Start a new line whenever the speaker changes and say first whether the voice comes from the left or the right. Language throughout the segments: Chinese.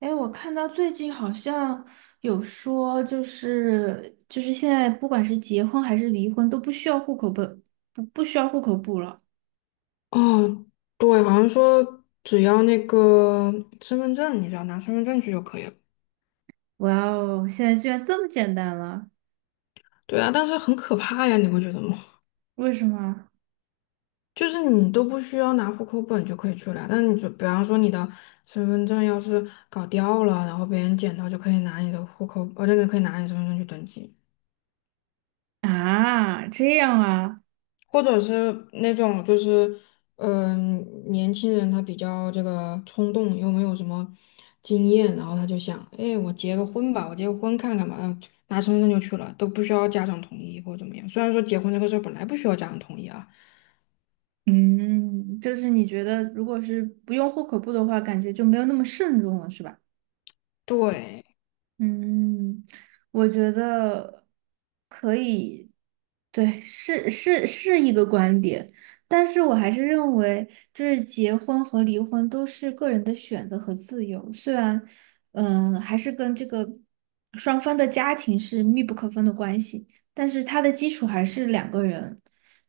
right: 哎，我看到最近好像有说，就是现在不管是结婚还是离婚都不需要户口本，不需要户口簿了。
left: 哦，对，好像说只要那个身份证，你只要拿身份证去就可以了。
right: 哇哦，现在居然这么简单了，
left: 对啊，但是很可怕呀，你不觉得吗？
right: 为什么？
left: 就是你都不需要拿户口本就可以去了，但你就比方说你的身份证要是搞掉了，然后别人捡到就可以拿你的户口，可以拿你身份证去登记。
right: 啊，这样啊。
left: 或者是那种就是，嗯、年轻人他比较这个冲动，又没有什么经验，然后他就想，哎，我结个婚吧，我结个婚看看吧，然后拿身份证就去了，都不需要家长同意或者怎么样。虽然说结婚这个事儿本来不需要家长同意啊，
right: 嗯，就是你觉得如果是不用户口簿的话，感觉就没有那么慎重了，是吧？
left: 对，
right: 嗯，我觉得可以，对，是一个观点，但是我还是认为，就是结婚和离婚都是个人的选择和自由，虽然，嗯，还是跟这个双方的家庭是密不可分的关系，但是它的基础还是两个人，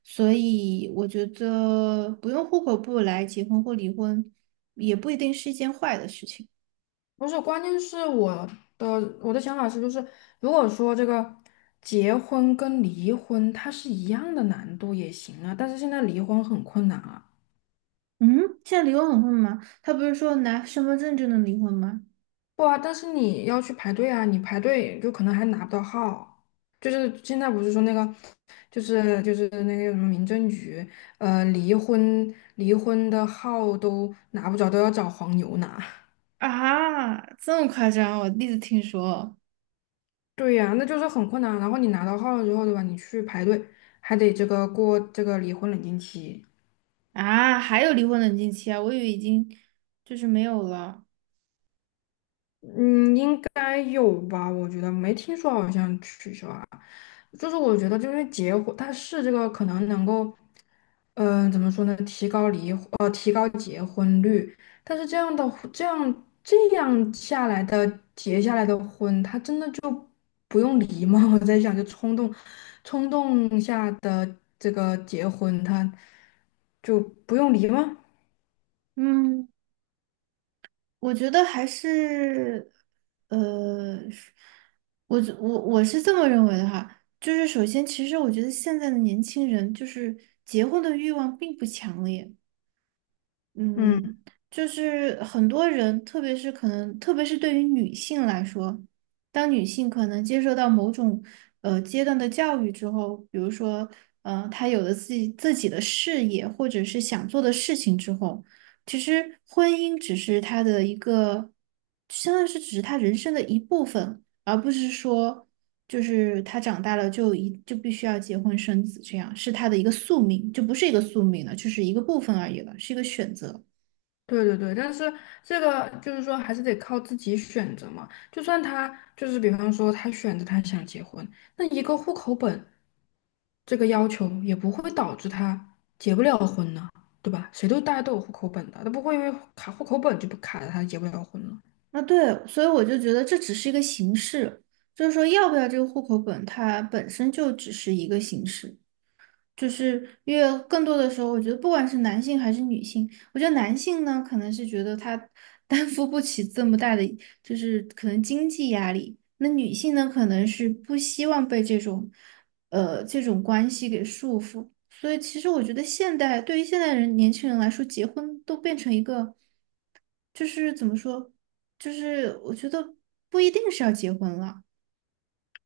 right: 所以我觉得不用户口簿来结婚或离婚，也不一定是一件坏的事情。
left: 不是，关键是的我的想法是，就是如果说这个结婚跟离婚它是一样的难度也行啊，但是现在离婚很困难啊。
right: 嗯，现在离婚很混吗？他不是说拿身份证就能离婚吗？
left: 不啊，但是你要去排队啊，你排队就可能还拿不到号。就是现在不是说那个，就是那个什么民政局，离婚的号都拿不着，都要找黄牛拿。
right: 啊，这么夸张？我第一次听说。
left: 对呀，那就是很困难。然后你拿到号了之后，对吧？你去排队，还得这个过这个离婚冷静期。
right: 啊，还有离婚冷静期啊，我以为已经就是没有了。
left: 嗯，应该有吧？我觉得没听说好像取消啊。就是我觉得，就是结婚，它是这个可能能够，怎么说呢？提高离婚，但是这样的婚这样下来的结下来的婚，他真的就不用离吗？我在想，就冲动下的这个结婚，他就不用离吗？
right: 嗯，我觉得还是，是我觉我是这么认为的哈。就是首先，其实我觉得现在的年轻人就是结婚的欲望并不强烈。
left: 嗯。
right: 嗯，就是很多人，特别是可能，特别是对于女性来说，当女性可能接受到某种阶段的教育之后，比如说，她有了自己的事业或者是想做的事情之后，其实婚姻只是她的一个，相当于是只是她人生的一部分，而不是说就是他长大了就必须要结婚生子，这样是他的一个宿命，就不是一个宿命了，就是一个部分而已了，是一个选择。
left: 对对对，但是这个就是说，还是得靠自己选择嘛。就算他就是，比方说他选择他想结婚，那一个户口本这个要求也不会导致他结不了婚呢，对吧？谁都大家都有户口本的，他不会因为卡户口本就不卡着他结不了婚了。
right: 那对，所以我就觉得这只是一个形式，就是说要不要这个户口本，它本身就只是一个形式。就是因为更多的时候，我觉得不管是男性还是女性，我觉得男性呢，可能是觉得他 担负不起这么大的，就是可能经济压力；那女性呢，可能是不希望被这种，这种关系给束缚。所以，其实我觉得现代对于现代人年轻人来说，结婚都变成一个，就是怎么说，就是我觉得不一定是要结婚了。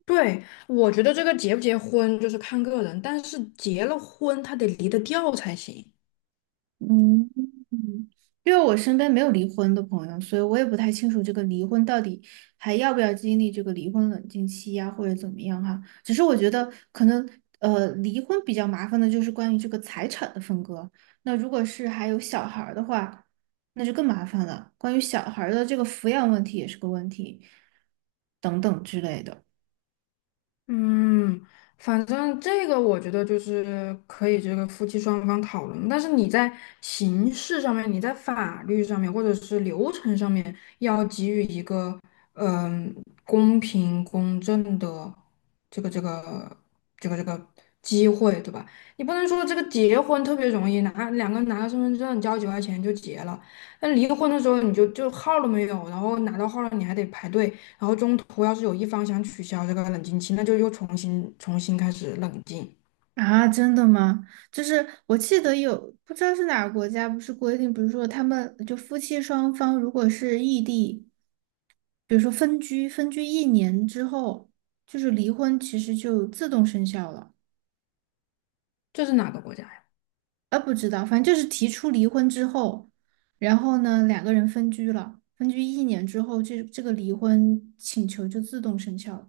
left: 对，我觉得这个结不结婚就是看个人，但是结了婚他得离得掉才行。
right: 嗯，嗯因为我身边没有离婚的朋友，所以我也不太清楚这个离婚到底还要不要经历这个离婚冷静期呀、或者怎么样哈。只是我觉得可能离婚比较麻烦的就是关于这个财产的分割。那如果是还有小孩儿的话，那就更麻烦了。关于小孩儿的这个抚养问题也是个问题，等等之类的。
left: 嗯，反正这个我觉得就是可以这个夫妻双方讨论，但是你在形式上面，你在法律上面，或者是流程上面，要给予一个嗯、公平公正的这个这个这个机会，对吧？你不能说这个结婚特别容易拿两个人拿个身份证交几块钱就结了，那离婚的时候你就号儿都没有，然后拿到号儿了你还得排队。然后中途要是有一方想取消这个冷静期，那就又重新开始冷静。
right: 啊，真的吗？就是我记得有，不知道是哪个国家，不是规定，比如说他们就夫妻双方如果是异地，比如说分居，分居一年之后，就是离婚其实就自动生效了。
left: 这是哪个国家呀？
right: 啊，不知道，反正就是提出离婚之后，然后呢，两个人分居了，分居一年之后，这个离婚请求就自动生效了。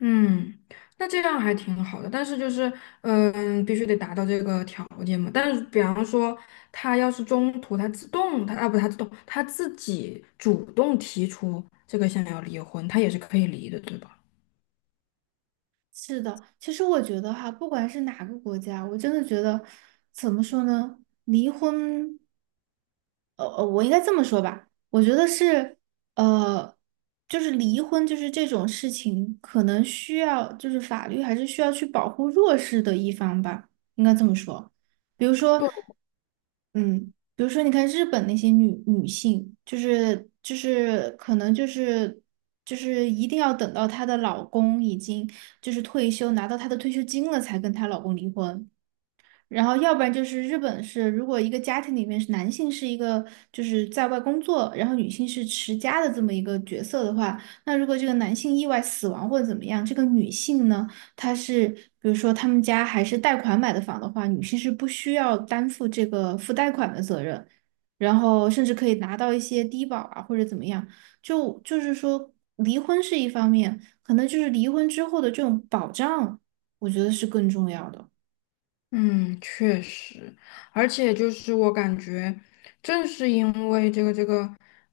left: 嗯，那这样还挺好的，但是就是，嗯，必须得达到这个条件嘛。但是，比方说，他要是中途他自动，他啊不，他自动，他自己主动提出这个想要离婚，他也是可以离的，对吧？
right: 是的，其实我觉得哈，不管是哪个国家，我真的觉得怎么说呢，离婚。我应该这么说吧，我觉得是，呃，就是离婚就是这种事情，可能需要就是法律还是需要去保护弱势的一方吧，应该这么说。比如说，嗯，比如说你看日本那些女性，就是可能就是就是一定要等到她的老公已经就是退休拿到她的退休金了，才跟她老公离婚。然后要不然就是日本是，如果一个家庭里面是男性是一个就是在外工作，然后女性是持家的这么一个角色的话，那如果这个男性意外死亡或者怎么样，这个女性呢，她是比如说他们家还是贷款买的房的话，女性是不需要担负这个付贷款的责任，然后甚至可以拿到一些低保啊或者怎么样，就是说离婚是一方面，可能就是离婚之后的这种保障，我觉得是更重要的。
left: 嗯，确实，而且就是我感觉，正是因为这个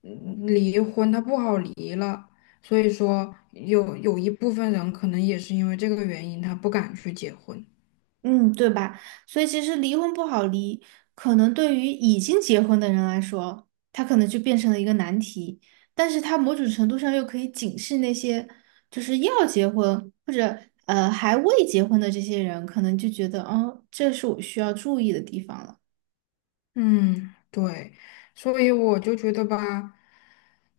left: 离婚，它不好离了，所以说有一部分人可能也是因为这个原因，他不敢去结婚。
right: 嗯，对吧？所以其实离婚不好离，可能对于已经结婚的人来说，他可能就变成了一个难题，但是他某种程度上又可以警示那些就是要结婚或者还未结婚的这些人，可能就觉得哦，这是我需要注意的地方了。
left: 嗯，对，所以我就觉得吧，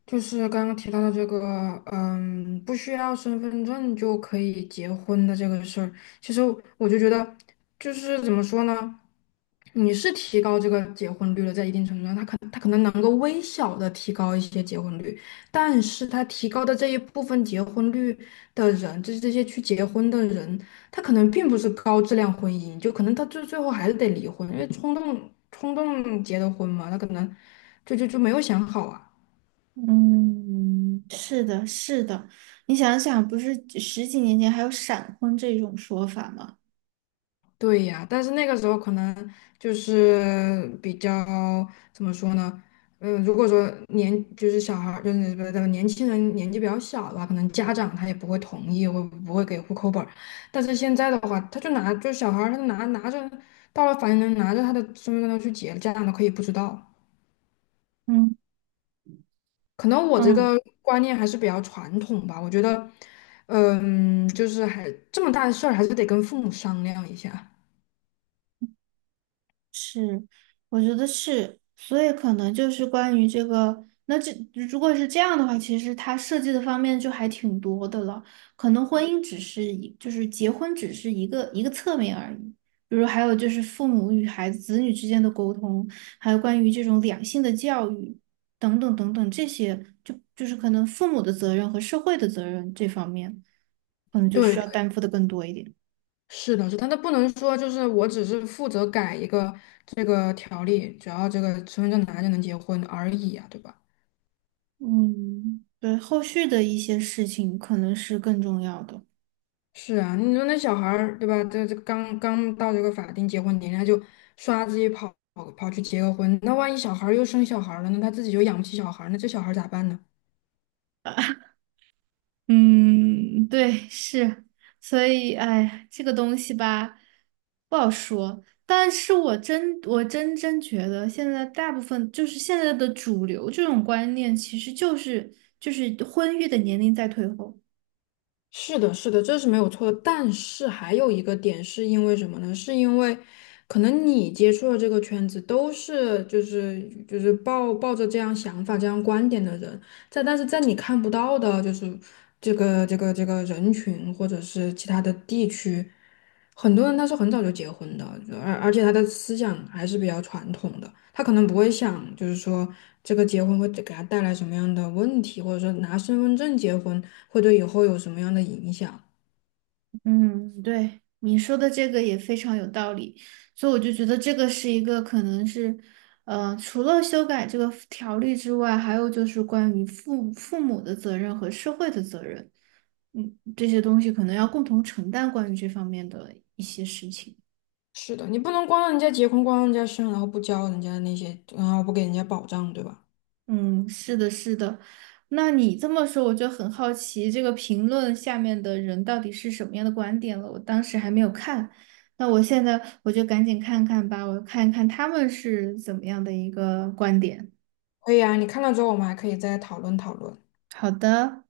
left: 就是刚刚提到的这个，嗯，不需要身份证就可以结婚的这个事儿，其实我就觉得，就是怎么说呢，你是提高这个结婚率了，在一定程度上，它可能能够微小的提高一些结婚率，但是它提高的这一部分结婚率的人，就是这些去结婚的人。他可能并不是高质量婚姻，就可能他最最后还是得离婚，因为冲动结的婚嘛，他可能就没有想好啊。
right: 嗯，是的，是的，你想想，不是十几年前还有闪婚这种说法吗？
left: 对呀，但是那个时候可能就是比较怎么说呢？嗯，如果说年就是小孩儿就是不是年轻人年纪比较小的话，可能家长他也不会同意，会不会给户口本儿。但是现在的话，他就拿就小孩儿他拿着到了法院，拿着他的身份证去结，家长都可以不知道。
right: 嗯
left: 可能我这个
right: 嗯。
left: 观念还是比较传统吧，我觉得，嗯，就是还这么大的事儿，还是得跟父母商量一下。
right: 是，我觉得是，所以可能就是关于这个，那这如果是这样的话，其实它设计的方面就还挺多的了。可能婚姻只是一，就是结婚只是一个侧面而已。比如还有就是父母与孩子、子女之间的沟通，还有关于这种两性的教育等等等等这些，就是可能父母的责任和社会的责任这方面，可能就
left: 对，
right: 需要
left: 对
right: 担负的更多一点。
left: 是的，是的，但他不能说就是我只是负责改一个这个条例，只要这个身份证拿就能结婚而已啊，对吧？
right: 嗯，对，后续的一些事情可能是更重要的。
left: 是啊，你说那小孩儿对吧？这刚刚到这个法定结婚年龄，他就刷自己跑去结个婚，那万一小孩儿又生小孩儿了呢？他自己又养不起小孩儿，那这小孩儿咋办呢？
right: 嗯，对，是，所以，哎，这个东西吧，不好说。但是我真，我真真觉得，现在大部分就是现在的主流这种观念，其实就是婚育的年龄在退后。
left: 是的，是的，这是没有错的。但是还有一个点是因为什么呢？是因为可能你接触的这个圈子都是就是抱着这样想法、这样观点的人，但是在你看不到的，就是这个人群或者是其他的地区，很多人他是很早就结婚的，而且他的思想还是比较传统的，他可能不会想就是说这个结婚会给他带来什么样的问题，或者说拿身份证结婚会对以后有什么样的影响。
right: 嗯，对，你说的这个也非常有道理，所以我就觉得这个是一个可能是，除了修改这个条例之外，还有就是关于父母的责任和社会的责任，嗯，这些东西可能要共同承担关于这方面的一些事情。
left: 是的，你不能光让人家结婚，光让人家生，然后不教人家那些，然后不给人家保障，对吧？
right: 嗯，是的，是的。那你这么说，我就很好奇，这个评论下面的人到底是什么样的观点了？我当时还没有看，那我现在我就赶紧看看吧，我看一看他们是怎么样的一个观点。
left: 可以啊，你看了之后，我们还可以再讨论讨论。
right: 好的。